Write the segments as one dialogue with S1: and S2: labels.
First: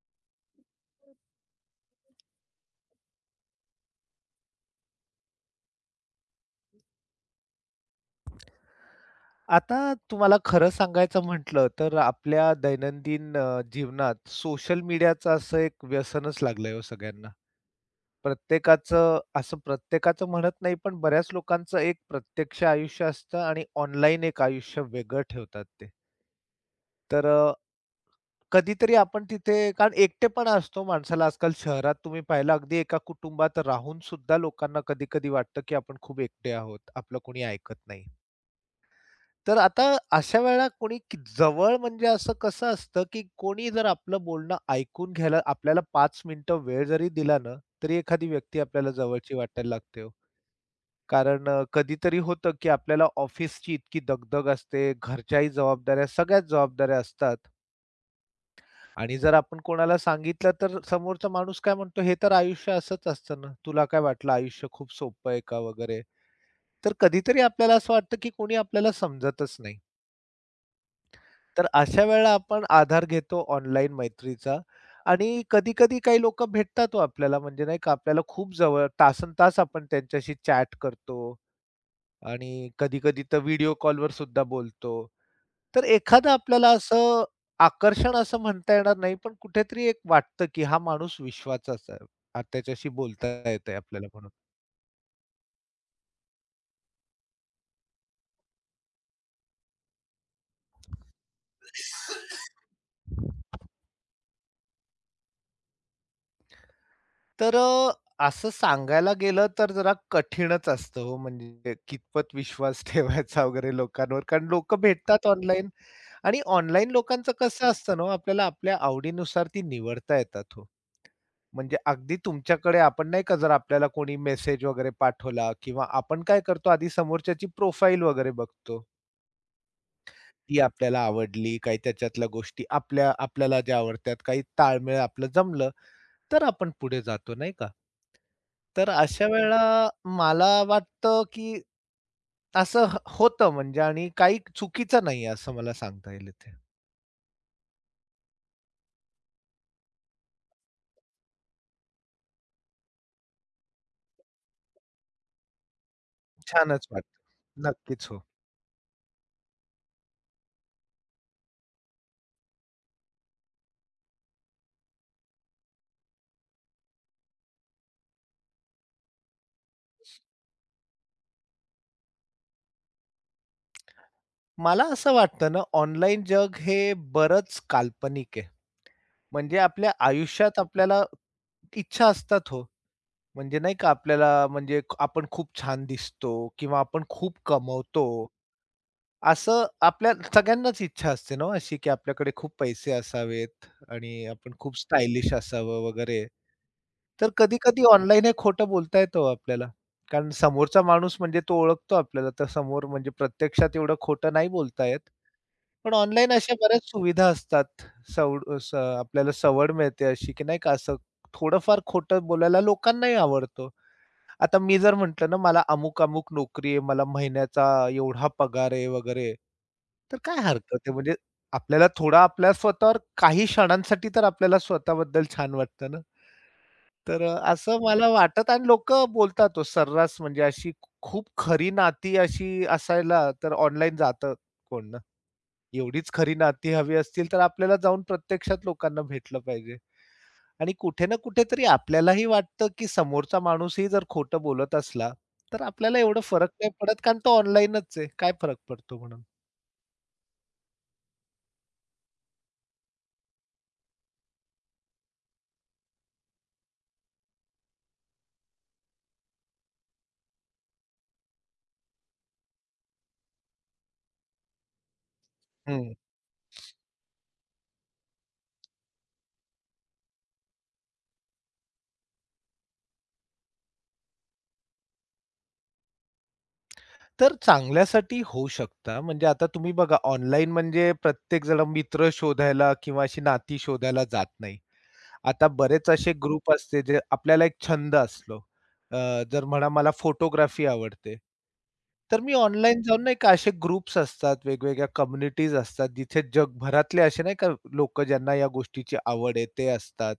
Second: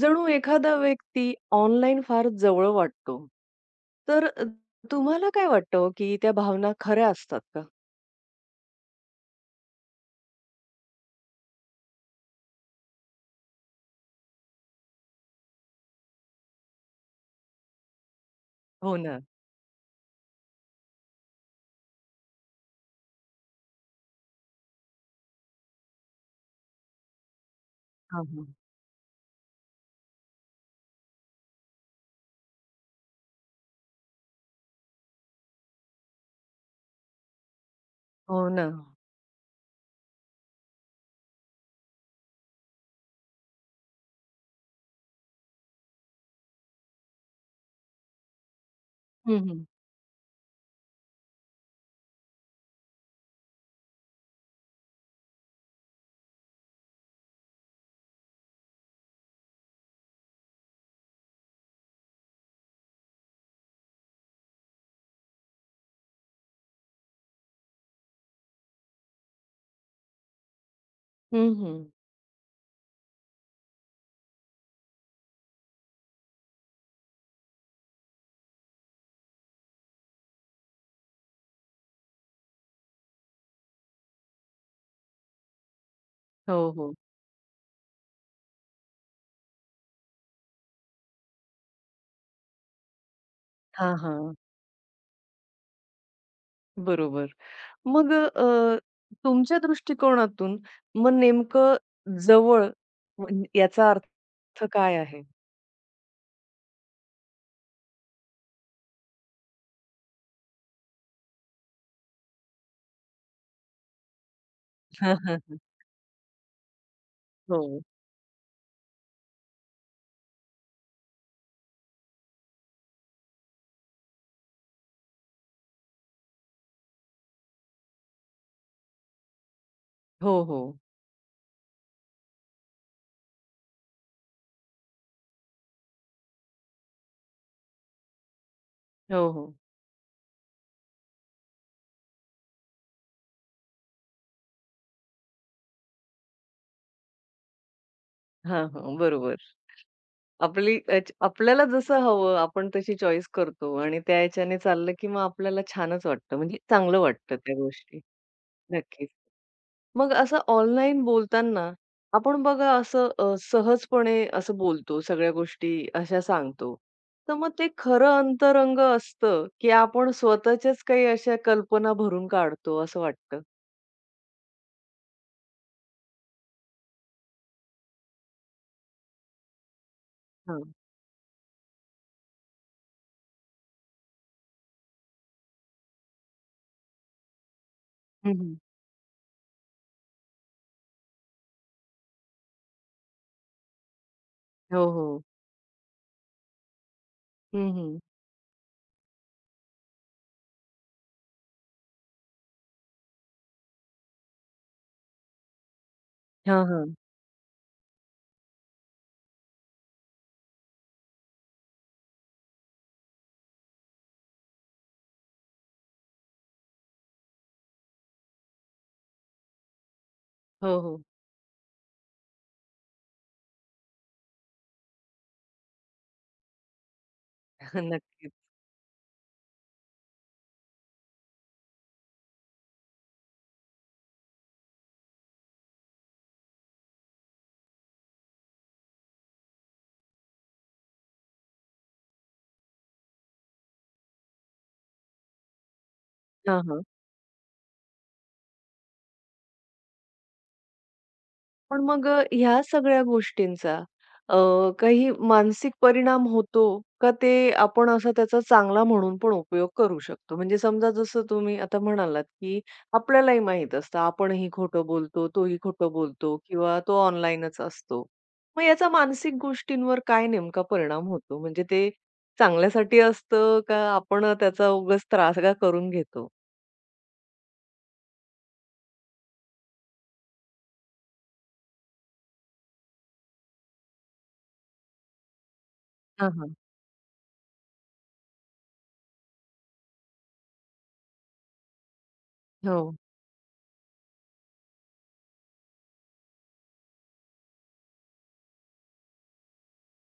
S1: जणू एखादा व्यक्ती ऑनलाईन फार जवळ वाटतो. तर तुम्हाला काय वाटतं हो, की त्या भावना खऱ्या असतात का?
S2: आता तुम्हाला खरं सांगायचं म्हटलं तर आपल्या दैनंदिन जीवनात सोशल मीडियाचं असं एक व्यसनच लागलंय हो सगळ्यांना.
S1: हो
S2: प्रत्येकाचं
S1: ना.
S2: असं प्रत्येकाचं म्हणत नाही, पण बऱ्याच लोकांचं एक प्रत्यक्ष आयुष्य असतं आणि ऑनलाईन एक आयुष्य वेगळं ठेवतात ते. तर
S1: हां, हां.
S2: कधीतरी आपण तिथे कारण एकटेपणा असतो माणसाला आजकाल शहरात तुम्ही पाहिलं अगदी एका कुटुंबात राहून सुद्धा लोकांना कधी-कधी वाटतं, की आपण खूप एकटे आहोत. आपलं कोणी ऐकत नाही.
S1: हो ना.
S2: तर आता अशा वेळेला कोणी की जवळ म्हणजे असं कसं असतं, की कोणी जर आपलं बोलणं ऐकून घ्यायला आपल्याला पाच मिनिटं वेळ जरी दिला ना, तरी एखादी व्यक्ती आपल्याला जवळची
S1: हं, हं.
S2: वाटायला लागते हो. कारण कधीतरी होतं, की आपल्याला ऑफिसची इतकी दगदग असते, घरच्याही जबाबदाऱ्या, सगळ्याच जबाबदाऱ्या असतात आणि जर आपण कोणाला सांगितलं, तर समोरचा माणूस काय म्हणतो, "हे तर आयुष्य असंच असतं ना, तुला काय वाटलं आयुष्य खूप सोपं आहे का?" वगैरे. तर कधीतरी आपल्याला असं वाटतं, की कोणी आपल्याला समजतच नाही.
S1: हं,
S2: तर
S1: हं.
S2: अशा वेळेला आपण आधार घेतो ऑनलाईन मैत्रीचा आणि कधी-कधी काही लोकं भेटतात हो आपल्याला म्हणजे नाही का आपल्याला खूप जवळ तासनतास आपण त्यांच्याशी चॅट करतो आणि कधी-कधी तर व्हिडिओ कॉलवर सुद्धा बोलतो. तर एखादं
S1: हो,
S2: आपल्याला
S1: हो.
S2: असं आकर्षण असं म्हणता येणार नाही, पण कुठेतरी एक वाटतं, की हा माणूस विश्वाचाच आहे. त्याच्याशी बोलता येतंय
S1: हां,
S2: आपल्याला म्हणून.
S1: हां. बरोबर. मग तुमच्या दृष्टिकोनातून मग नेमकं जवळ म्हण याचा अर्थ काय आहे?
S2: तर असं सांगायला गेलं तर जरा कठीणच असतं हो, म्हणजे कितपत विश्वास ठेवायचा वगैरे लोकांवर. कारण लोकं भेटतात ऑनलाईन आणि ऑनलाईन लोकांचं कसं
S1: हो.
S2: असतं ना हो, आपल्याला आपल्या आवडीनुसार ती निवडता येतात हो. म्हणजे अगदी तुमच्याकडे आपण नाही का जर आपल्याला कोणी मेसेज वगैरे पाठवला किंवा आपण काय करतो आधी समोरच्याची प्रोफाईल वगैरे बघतो.
S1: हो,
S2: ती
S1: हो.
S2: आपल्याला आवडली, काही त्याच्यातल्या गोष्टी आपल्या आपल्याला ज्या आवडतात, काही ताळमेळ आपलं जमलं. तर आपण पुढे जातो, नाही का? तर अशा
S1: हो, हो.
S2: वेळेला मला वाटतं, की असं ह होतं म्हणजे आणि काही चुकीचं नाही असं मला सांगता येईल इथे.
S1: हां, हां. बरोबर. आपली याच आपल्याला जसं हवं आपण तशी चॉईस करतो आणि त्या ह्याच्याने चाललं, की मग आपल्याला छानच वाटतं म्हणजे
S2: छानच
S1: चांगलं
S2: वाटतं.
S1: वाटतं त्या गोष्टी.
S2: नक्कीच हो.
S1: नक्कीच. मग असं ऑनलाईन बोलताना आपण बघा असं सहजपणे असं बोलतो, सगळ्या गोष्टी अशा सांगतो. तर मग ते खरं अंतरंग असतं, की आपण स्वतःच्याच काही अशा कल्पना भरून काढतो असं वाटतं?
S2: मला असं वाटतं ना, ऑनलाईन जग हे बरंच काल्पनिक आहे. म्हणजे आपल्या आयुष्यात
S1: हां.
S2: आपल्याला इच्छा असतात हो. म्हणजे नाही का आपल्याला म्हणजे आपण खूप छान दिसतो किंवा आपण खूप कमवतो.
S1: हं,
S2: असं आपल्या सगळ्यांनाच इच्छा असते ना हो अशी, की आपल्याकडे खूप पैसे असावेत आणि आपण खूप
S1: हो, हो.
S2: स्टायलिश असावं वगैरे. तर
S1: हं,
S2: कधी-कधी
S1: हं.
S2: ऑनलाईन हे खोटं बोलता येतं हो आपल्याला. कारण समोरचा माणूस म्हणजे तो ओळखतो आपल्याला. तर समोर म्हणजे प्रत्यक्षात एवढं खोटं नाही बोलता येत. पण ऑनलाईन अशा
S1: हां,
S2: बऱ्याच
S1: हां.
S2: सुविधा असतात. सवड स आपल्याला सवड मिळते अशी, की नाही का असं थोडंफार खोटं बोलायला लोकांनाही आवडतं. आता मी जर म्हटलं ना, मला अमुक-अमुक नोकरी आहे, मला महिन्याचा एवढा पगार आहे वगैरे, तर काय हरकत
S1: हो,
S2: आहे?
S1: हो.
S2: म्हणजे आपल्याला थोडा आपल्या स्वतःवर काही क्षणांसाठी तर आपल्याला स्वतःबद्दल छान वाटतं ना. तर असं मला
S1: नक्कीच.
S2: वाटत आणि लोकं बोलतात हो सर्रास म्हणजे अशी खूप खरी नाती अशी असायला तर ऑनलाईन जातं कोण ना. एवढीच खरी नाती हवी असतील तर आपल्याला जाऊन प्रत्यक्षात लोकांना भेटलं पाहिजे. आणि कुठे ना कुठेतरी आपल्यालाही वाटतं, की समोरचा माणूसही जर खोटं बोलत असला, तर आपल्याला एवढं फरक
S1: हां,
S2: नाही
S1: हां.
S2: पडत कारण तो ऑनलाईनच आहे. काय फरक पडतो म्हणून.
S1: पण मग ह्या सगळ्या गोष्टींचा अ, काही मानसिक परिणाम होतो का? ते आपण असा त्याचा चांगला म्हणून पण उपयोग करू शकतो? म्हणजे समजा जसं तुम्ही आता म्हणालात, की आपल्यालाही माहीत असतं, आपणही खोटं बोलतो, तोही खोटं
S2: हं.
S1: बोलतो किंवा तो ऑनलाईनच असतो. मग याचा मानसिक गोष्टींवर काय नेमका परिणाम होतो? म्हणजे ते चांगल्यासाठी असतं का आपण त्याचा उगाच त्रास का करून घेतो?
S2: तर चांगल्यासाठी होऊ शकता. म्हणजे आता तुम्ही बघा ऑनलाईन म्हणजे प्रत्येक जण मित्र शोधायला किंवा अशी नाती शोधायला जात नाही. आता बरेच असे
S1: हां,
S2: ग्रुप
S1: हां.
S2: असते जे आपल्याला एक छंद असलो. अ, जर म्हणा मला फोटोग्राफी आवडते. तर मी ऑनलाईन
S1: हो.
S2: जाऊन नाही का असे ग्रुप्स असतात, वेगवेगळ्या कम्युनिटीज असतात, जिथे जगभरातले असे नाही का लोकं ज्यांना या गोष्टीची आवड आहे ते असतात.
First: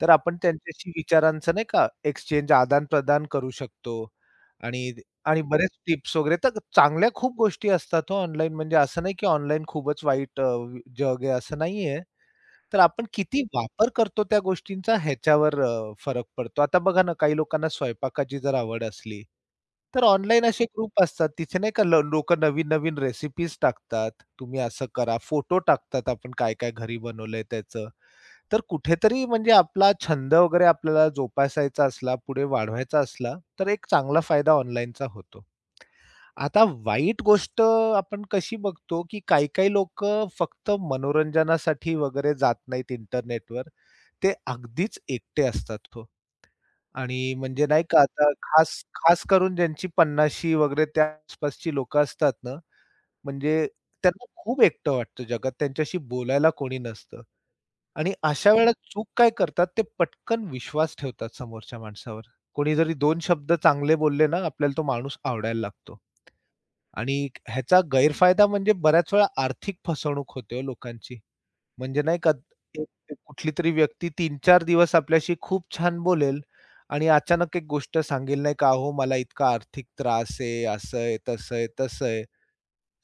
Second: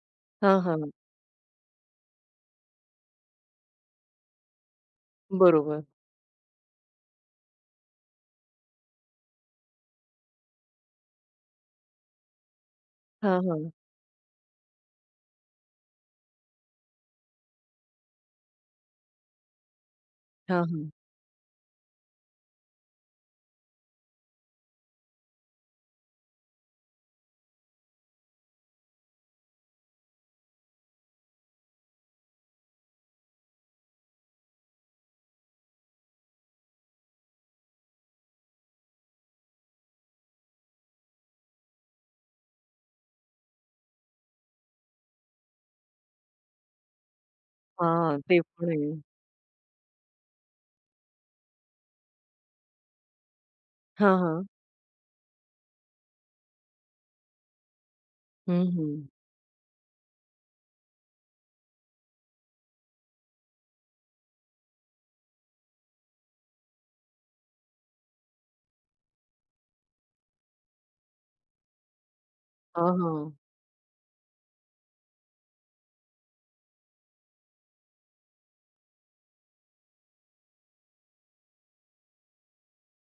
S2: तर आपण
S1: हां,
S2: त्यांच्याशी
S1: हां.
S2: विचारांचं नाही का एक्सचेंज आदान-प्रदान करू शकतो. आणि आणि बरेच
S1: बरोबर.
S2: टिप्स वगैरे तर चांगल्या खूप गोष्टी असतात हो ऑनलाईन म्हणजे असं नाही की ऑनलाईन खूपच वाईट जग आहे असं नाहीये. तर आपण
S1: हां,
S2: किती
S1: हां.
S2: वापर करतो त्या गोष्टींचा ह्याच्यावर फरक पडतो. आता बघा ना, काही लोकांना स्वयंपाकाची जर आवड असली, तर ऑनलाईन असे
S1: हां, हां.
S2: ग्रुप असतात. तिथे नाही का नवीन-नवीन रेसिपीज टाकतात. तुम्ही असं करा, फोटो टाकतात आपण काय-काय घरी बनवलंय त्याचं. तर कुठेतरी म्हणजे आपला छंद वगैरे आपल्याला जोपासायचा असला, पुढे वाढवायचा असला, तर एक चांगला फायदा ऑनलाईनचा होतो. आता वाईट गोष्ट आपण कशी बघतो, की काही-काही लोक फक्त मनोरंजनासाठी वगैरे जात नाहीत इंटरनेटवर. ते अगदीच एकटे असतात हो. आणि म्हणजे नाही का
S1: हां,
S2: आता
S1: ते पण
S2: खास
S1: आहे.
S2: खास करून ज्यांची 50शी वगैरे त्या आसपासची लोकं असतात ना, म्हणजे
S1: हां,
S2: त्यांना
S1: हां.
S2: खूप एकटं वाटतं जगात. त्यांच्याशी बोलायला कोणी नसतं. आणि अशा
S1: हं,
S2: वेळेला
S1: हं.
S2: चूक काय करतात, ते पटकन विश्वास ठेवतात समोरच्या माणसावर. कोणी जरी 2 शब्द चांगले बोलले ना, आपल्याला तो माणूस आवडायला लागतो. आणि ह्याचा गैरफायदा म्हणजे बऱ्याच वेळा आर्थिक फसवणूक होते हो लोकांची. म्हणजे नाही का एक
S1: हां,
S2: एक
S1: हां.
S2: कुठली तरी व्यक्ती तीन चार दिवस आपल्याशी खूप छान बोलेल आणि अचानक एक गोष्ट सांगेल नाही का, "अहो मला इतका आर्थिक त्रास आहे, असं आहे, तसं आहे, तसं आहे."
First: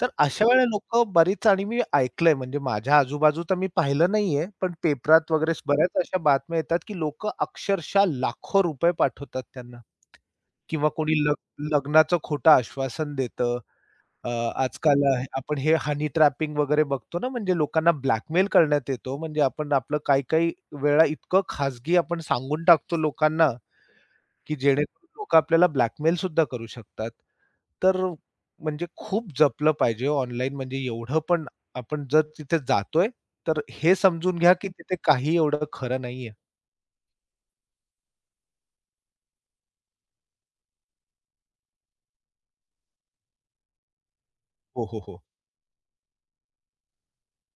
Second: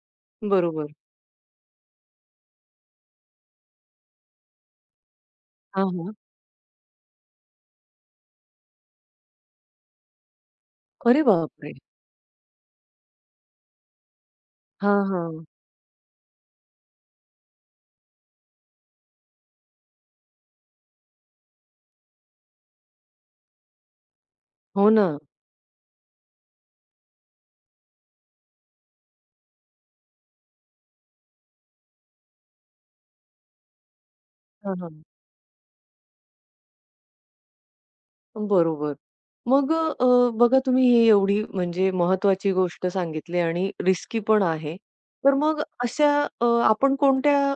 S2: तर अशा वेळेला
S1: बरोबर.
S2: लोकं बरीच आणि मी ऐकलंय म्हणजे माझ्या आजूबाजू तर मी पाहिलं नाहीये, पण पेपरात वगैरे
S1: हां,
S2: बऱ्याच
S1: हां.
S2: अशा बातम्या येतात, की लोकं अक्षरशः लाखो रुपये पाठवतात त्यांना किंवा कोणी
S1: अरे बापरे!
S2: लग्नाचं खोटं आश्वासन देतं. अ,
S1: हां,
S2: आजकाल
S1: हां.
S2: आपण हे हनी ट्रॅपिंग वगैरे बघतो ना, म्हणजे लोकांना ब्लॅकमेल करण्यात येतो. म्हणजे आपण आपलं काही-काही वेळा इतकं खाजगी आपण सांगून टाकतो लोकांना, की
S1: हो ना.
S2: जेणेकरून लोकं आपल्याला ब्लॅकमेल सुद्धा करू शकतात. तर म्हणजे खूप जपलं पाहिजे ऑनलाईन म्हणजे एवढं पण आपण जर तिथे जातोय, तर हे समजून घ्या, की
S1: हां,
S2: तिथे
S1: हां.
S2: काही एवढं खरं नाहीये.
S1: बरोबर. मग बघा तुम्ही ही एवढी म्हणजे महत्त्वाची गोष्ट सांगितली आणि रिस्की पण आहे.
S2: हो, हो, हो.
S1: तर मग अशा आपण कोणत्या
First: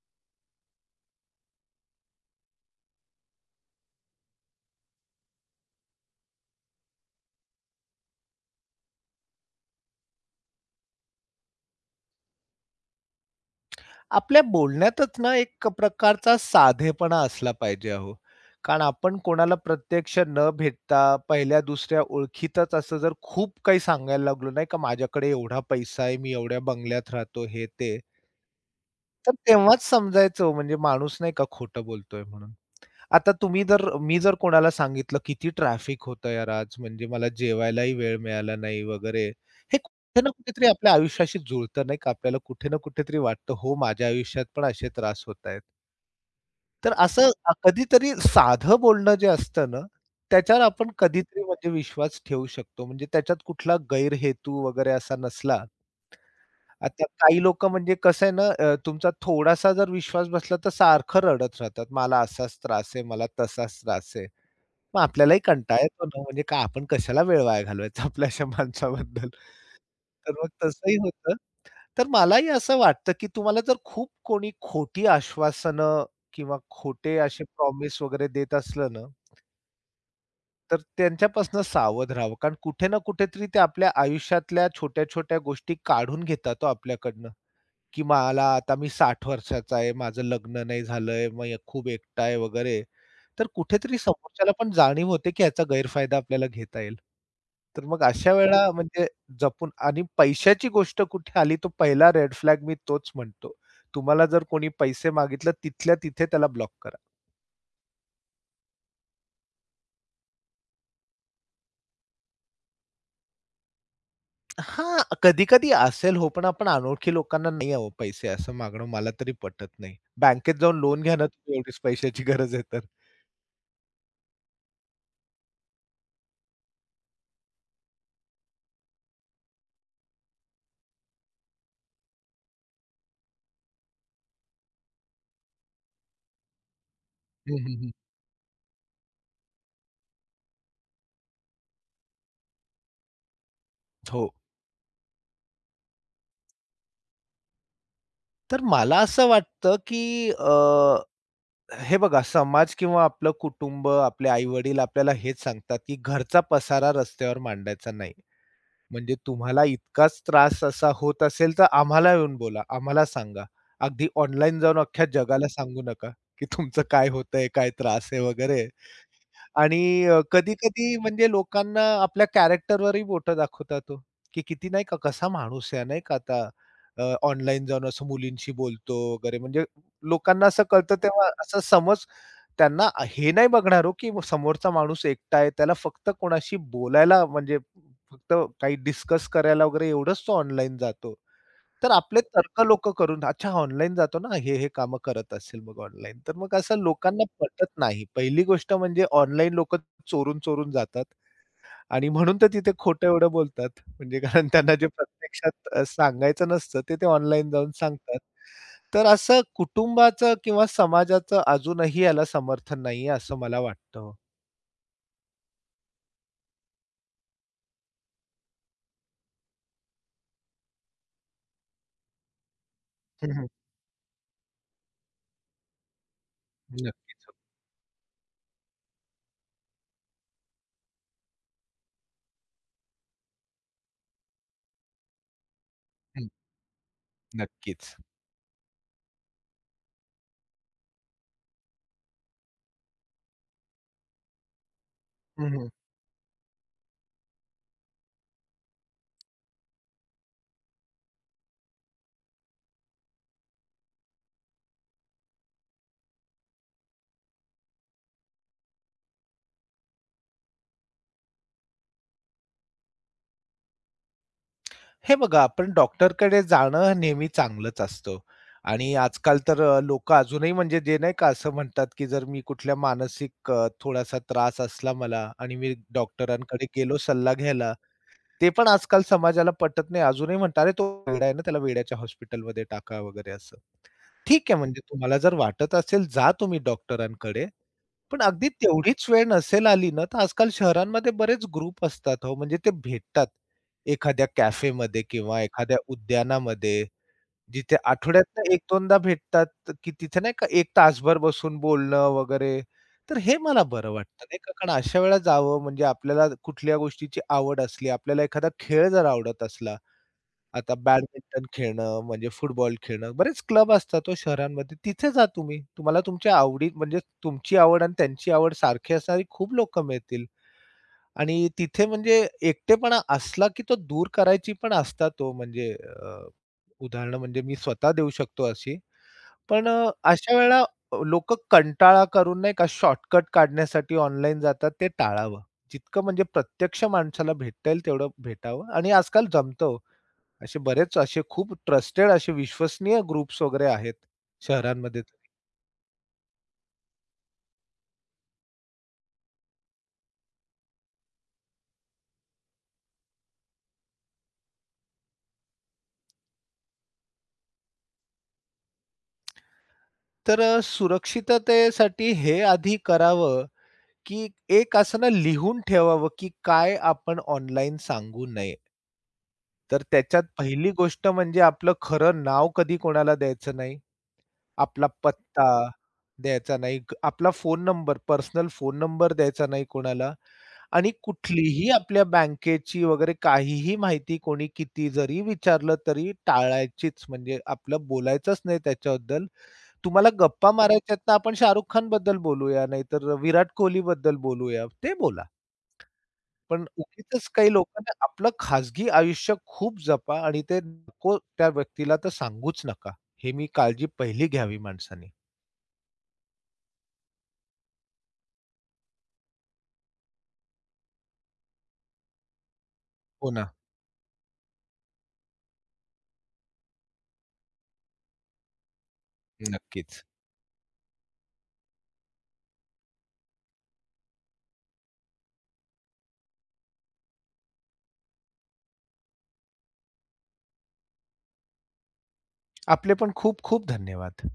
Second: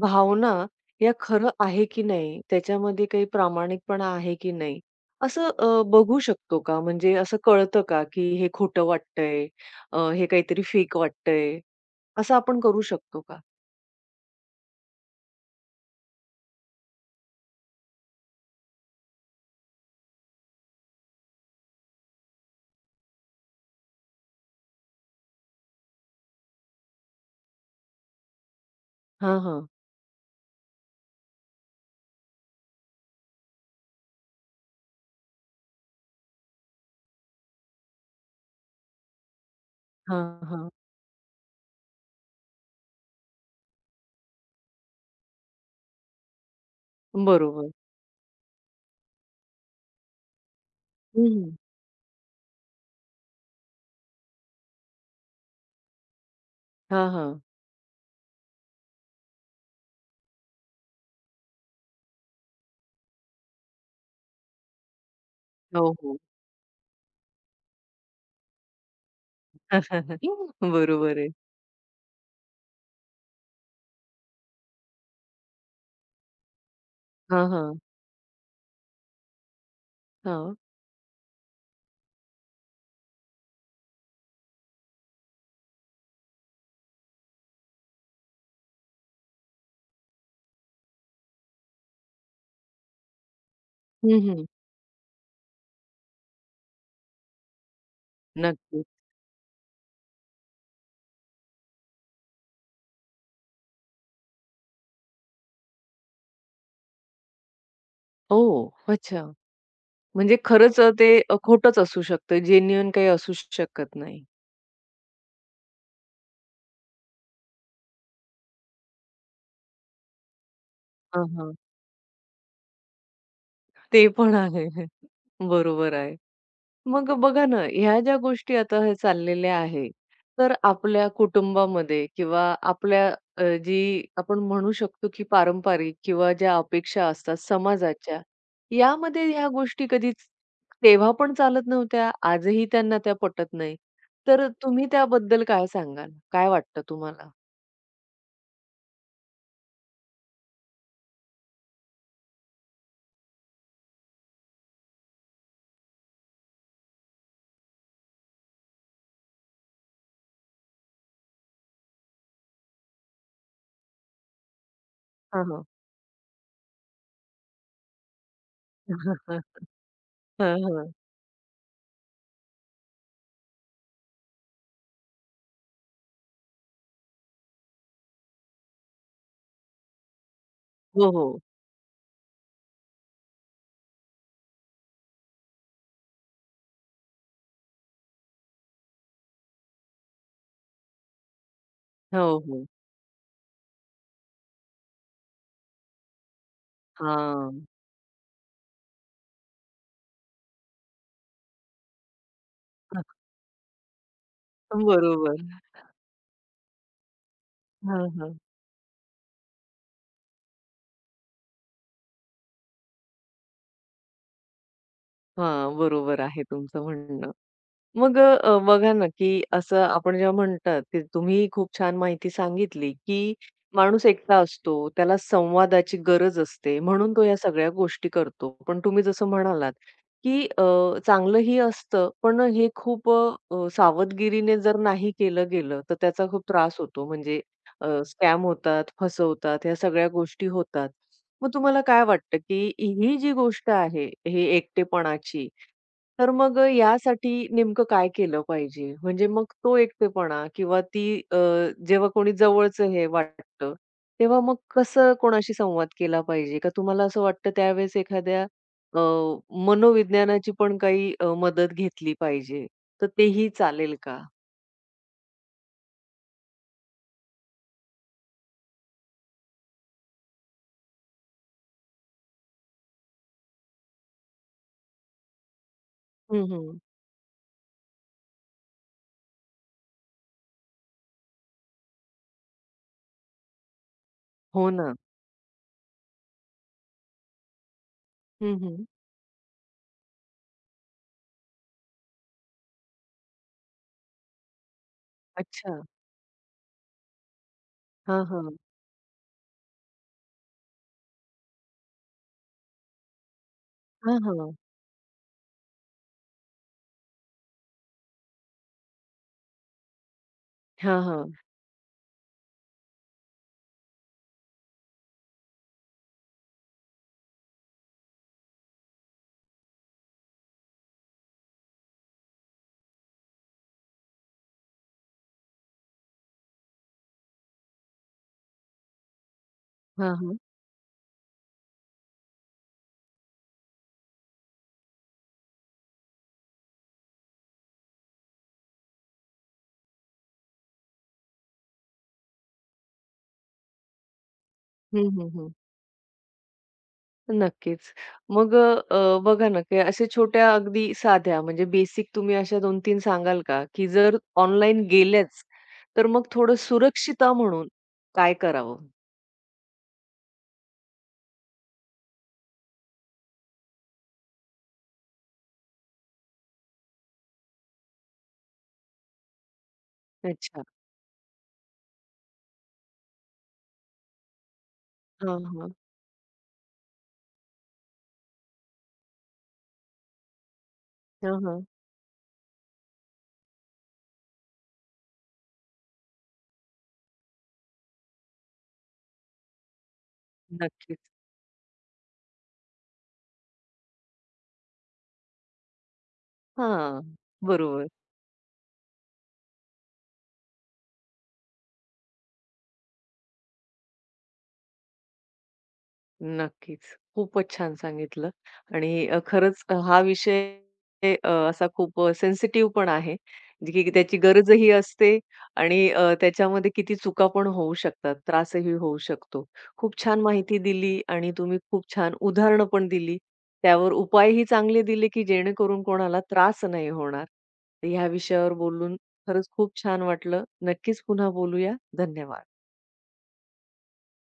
S1: भावना या खरं आहे की नाही, त्याच्यामध्ये काही प्रामाणिकपणा आहे की नाही, असं बघू शकतो का? म्हणजे असं कळतं का, की हे खोटं वाटतंय, हे काहीतरी फेक वाटतंय, असं आपण करू शकतो का?
S2: आपल्या बोलण्यातच ना एक प्रकारचा साधेपणा असला पाहिजे अहो. कारण आपण कोणाला प्रत्यक्ष न भेटता पहिल्या दुसऱ्या ओळखीतच असं जर खूप काही सांगायला लागलो, नाही का, माझ्याकडे एवढा पैसा आहे, मी एवढ्या बंगल्यात राहतो, हे ते. तर
S1: हां, हां.
S2: तेव्हाच समजायचं हो म्हणजे माणूस नाही का खोटं बोलतोय म्हणून. आता तुम्ही जर मी जर कोणाला सांगितलं, "किती ट्रॅफिक होतं यार आज, म्हणजे मला जेवायलाही वेळ मिळाला नाही" वगैरे. हे कुठे ना
S1: हां,
S2: कुठेतरी
S1: हां.
S2: आपल्या आयुष्याशी जुळतं नाही का? आपल्याला कुठे ना कुठेतरी वाटतं, "हो, माझ्या आयुष्यात पण असे त्रास होतायत." तर असं
S1: बरोबर.
S2: कधीतरी साधं बोलणं जे असतं ना, त्याच्यावर आपण
S1: हं,
S2: कधीतरी
S1: हं.
S2: म्हणजे विश्वास ठेवू शकतो. म्हणजे त्याच्यात कुठला गैरहेतू वगैरे असा नसला, आता
S1: हां,
S2: काही लोकं म्हणजे कसं आहे ना, तुमचा थोडासा जर विश्वास बसला तर सारखं रडत राहतात. मला असाच त्रास आहे, मला तसाच त्रास आहे. मग आपल्यालाही कंटाळा
S1: हो,
S2: येतो
S1: हो.
S2: ना, म्हणजे का आपण कशाला वेळ वाया घालवायचा आपल्या अशा माणसाबद्दल. तर मग तसंही
S1: बरोबर आहे.
S2: होतं. तर मलाही असं वाटतं, की तुम्हाला जर खूप कोणी खोटी आश्वासनं किंवा खोटे असे
S1: हां, हां.
S2: प्रॉमिस वगैरे देत असलं ना,
S1: हां.
S2: तर त्यांच्यापासून सावध राहावं. कारण कुठे ना कुठेतरी ते आपल्या आयुष्यातल्या छोट्या-छोट्या गोष्टी काढून घेतात हो आपल्याकडनं. की मला आता मी 60 वर्षाचा आहे, माझं लग्न नाही झालंय, मी खूप एकटा आहे वगैरे. तर कुठेतरी
S1: हं, हं.
S2: समोरच्याला पण जाणीव होते, की याचा गैरफायदा आपल्याला घेता येईल. तर मग अशा वेळेला
S1: नक्कीच.
S2: म्हणजे जपून आणि पैशाची गोष्ट कुठे आली, तो पहिला रेड फ्लॅग मी तोच म्हणतो. तुम्हाला जर कोणी पैसे मागितलं, तिथल्या तिथे त्याला ब्लॉक करा.
S1: ओह! अच्छा. म्हणजे खरंच ते खोटंच असू शकतं. जेन्युइन काही असूच शकत नाही.
S2: हां, कधी-कधी असेल हो, पण आपण अनोळखी लोकांना नाही अहो पैसे असं मागणं मला तरी पटत नाही. बँकेत जाऊन लोन घ्या ना
S1: हां,
S2: तुम्ही
S1: हां.
S2: एवढीच पैशाची गरज आहे तर.
S1: ते पण आहे. बरोबर आहे. मग बघा ना, ह्या ज्या गोष्टी आता हे चाललेल्या आहे, तर आपल्या कुटुंबामध्ये किंवा आपल्या जी आपण म्हणू शकतो की पारंपरिक किंवा ज्या अपेक्षा असतात
S2: हं, हं, हं.
S1: समाजाच्या, यामध्ये ह्या गोष्टी कधीच तेव्हा पण चालत नव्हत्या, आजही त्यांना त्या पटत नाही.
S2: हो.
S1: तर तुम्ही त्याबद्दल काय सांगाल? काय वाटतं तुम्हाला?
S2: तर मला असं वाटतं, की हे बघा समाज किंवा आपलं कुटुंब, आपले आई-वडील आपल्याला हेच सांगतात, की घरचा पसारा रस्त्यावर मांडायचा नाही. म्हणजे तुम्हाला इतकाच त्रास असा होत असेल, तर आम्हाला येऊन बोला, आम्हाला सांगा. अगदी ऑनलाईन जाऊन अख्ख्या
S1: हां,
S2: जगाला
S1: हां.
S2: सांगू नका, की तुमचं काय होतंय, काय त्रास आहे वगैरे.
S1: हां,
S2: आणि
S1: हां.
S2: कधी-कधी म्हणजे लोकांना आपल्या कॅरेक्टरवरही बोटं दाखवतात हो, की किती नाही का कसा माणूस आहे नाही का आता ऑनलाईन जाऊन असं मुलींशी बोलतो वगैरे. म्हणजे लोकांना असं कळतं
S1: हो,
S2: तेव्हा
S1: हो.
S2: असा समज त्यांना हे नाही बघणार हो, की समोरचा माणूस एकटा आहे. त्याला फक्त कोणाशी बोलायला म्हणजे फक्त काही डिस्कस करायला वगैरे एवढंच तो ऑनलाईन जातो. तर आपले
S1: हो,
S2: तर्क
S1: हो.
S2: लोक करून, अच्छा ऑनलाईन जातो ना, हे, हे कामं करत असेल मग ऑनलाईन. तर मग असं लोकांना पटत
S1: हां.
S2: नाही. पहिली गोष्ट म्हणजे ऑनलाईन लोकं चोरून-चोरून जातात आणि म्हणून तर तिथे खोटं एवढं बोलतात. म्हणजे कारण त्यांना जे
S1: बरोबर.
S2: प्रत्यक्षात सांगायचं नसतं ते, ते ऑनलाईन जाऊन
S1: हां,
S2: सांगतात.
S1: हां.
S2: तर असं कुटुंबाचं किंवा समाजाचं अजूनही याला समर्थन नाहीये असं मला वाटतं हो.
S1: हां, बरोबर आहे तुमचं म्हणणं. मग बघा ना, की असं आपण जेव्हा म्हणतात, की तुम्ही खूप छान माहिती सांगितली, की माणूस एकटा असतो, त्याला संवादाची गरज असते, म्हणून तो
S2: नक्कीच.
S1: या सगळ्या गोष्टी करतो. पण तुम्ही जसं म्हणालात, की चांगलंही असतं, पण हे खूप सावधगिरीने जर नाही केलं गेलं, तर
S2: हं,
S1: त्याचा खूप त्रास होतो. म्हणजे
S2: नक्कीच.
S1: स्कॅम होतात, फसवतात, ह्या सगळ्या गोष्टी होतात. मग तुम्हाला काय वाटतं, की ही जी गोष्ट आहे, हे एकटेपणाची,
S2: हं,
S1: तर मग यासाठी नेमकं काय केलं पाहिजे? म्हणजे मग तो एकटेपणा किंवा ती अ, जेव्हा कोणी जवळचं हे वाटतं, तेव्हा मग कसं कोणाशी संवाद केला पाहिजे? का तुम्हाला असं वाटतं त्यावेळेस एखाद्या अ, मनोविज्ञानाची पण काही मदत घेतली पाहिजे? तर तेही चालेल का?
S2: हे बघा, आपण डॉक्टरकडे जाणं नेहमी चांगलंच असतं आणि आजकाल तर लोकं अजूनही म्हणजे जे नाही का असं म्हणतात, की जर मी कुठल्या मानसिक थोडासा त्रास असला मला आणि मी
S1: हं,
S2: डॉक्टरांकडे
S1: हं.
S2: गेलो सल्ला घ्यायला, ते पण आजकाल समाजाला पटत नाही. अजूनही म्हणतात, "अरे, तो वेडा आहे ना, त्याला वेड्याच्या हॉस्पिटलमध्ये टाका" वगैरे असं. ठीक आहे,
S1: हो
S2: म्हणजे
S1: ना.
S2: तुम्हाला जर वाटत असेल जा तुम्ही डॉक्टरांकडे. पण अगदी
S1: हं, हं.
S2: तेवढीच वेळ नसेल आली ना, तर आजकाल शहरांमध्ये बरेच ग्रुप असतात हो, म्हणजे ते भेटतात एखाद्या कॅफेमध्ये किंवा एखाद्या
S1: अच्छा.
S2: उद्यानामध्ये, जिथे
S1: हां, हां.
S2: आठवड्यातनं 1-2दा भेटतात, तर की तिथे नाही का 1 तासभर बसून बोलणं वगैरे. तर हे मला बरं
S1: हां,
S2: वाटतं नाही का,
S1: हां.
S2: कारण अशा वेळेला जावं म्हणजे आपल्याला कुठल्या गोष्टीची आवड असली, आपल्याला एखादा खेळ जर आवडत असला, आता
S1: हां, हां.
S2: बॅडमिंटन खेळणं, म्हणजे फुटबॉल खेळणं, बरेच क्लब असतात हो शहरांमध्ये. तिथे जा तुम्ही. तुम्हाला तुमच्या आवडी म्हणजे तुमची आवड आणि त्यांची आवड सारखी असणारी खूप लोकं मिळतील. आणि तिथे म्हणजे एकटेपणा असला, की तो दूर करायची पण असतात हो म्हणजे उदाहरणं म्हणजे मी स्वतः देऊ शकतो अशी. पण
S1: हां,
S2: अशा
S1: हां.
S2: वेळेला लोकं कंटाळा करून नाही का शॉर्टकट काढण्यासाठी ऑनलाईन जातात ते टाळावं. जितकं म्हणजे प्रत्यक्ष माणसाला भेटता तेवढं भेटावं आणि आजकाल जमतं हो. असे बरेच असे खूप ट्रस्टेड असे विश्वसनीय ग्रुप्स वगैरे आहेत शहरांमध्ये
S1: हं,
S2: तरी.
S1: हं, हं. नक्कीच. मग अ, अ, बघा ना, की अशा छोट्या अगदी साध्या म्हणजे बेसिक तुम्ही अशा 2-3 सांगाल का? की जर ऑनलाईन गेल्याच, तर मग थोडं सुरक्षिता म्हणून काय करावं?
S2: तर सुरक्षिततेसाठी हे आधी करावं, की एक असं ना लिहून ठेवावं, की काय आपण ऑनलाईन सांगू नये. तर त्याच्यात
S1: अच्छा.
S2: पहिली गोष्ट म्हणजे आपलं खरं नाव कधी कोणाला द्यायचं नाही. आपला
S1: हां,
S2: पत्ता
S1: हां.
S2: द्यायचा नाही. आपला phone number, personal phone number द्यायचा नाही कोणाला. आणि
S1: हां, हां.
S2: कुठलीही आपल्या बँकेची वगैरे काहीही माहिती कोणी किती जरी विचारलं तरी टाळायचीच. म्हणजे आपलं बोलायचंच नाही त्याच्याबद्दल. तुम्हाला गप्पा मारायच्यात
S1: नक्कीच.
S2: तर आपण शाहरुख खानबद्दल बोलूया, नाहीतर विराट कोहलीबद्दल बोलूया. ते बोला. पण
S1: हां,
S2: उगीचच काही
S1: बरोबर.
S2: लोकांना आपलं खाजगी आयुष्य खूप जपा आणि ते नको त्या व्यक्तीला तर सांगूच नका. हे मी काळजी पहिली घ्यावी माणसाने.
S1: नक्कीच. खूपच छान सांगितलं आणि खरंच हा विषय असा खूप सेन्सिटिव्ह पण आहे,
S2: हो ना.
S1: जे की त्याची गरजही असते आणि त्याच्यामध्ये किती चुका पण होऊ शकतात, त्रासही होऊ शकतो. खूप
S2: नक्कीच.
S1: छान माहिती दिली आणि तुम्ही खूप छान उदाहरणं पण दिली. त्यावर उपायही चांगले दिले, की जेणेकरून कोणाला त्रास नाही होणार. तर ह्या विषयावर बोलून खरंच खूप छान वाटलं. नक्कीच पुन्हा बोलूया. धन्यवाद.
S2: आपले पण खूप खूप धन्यवाद.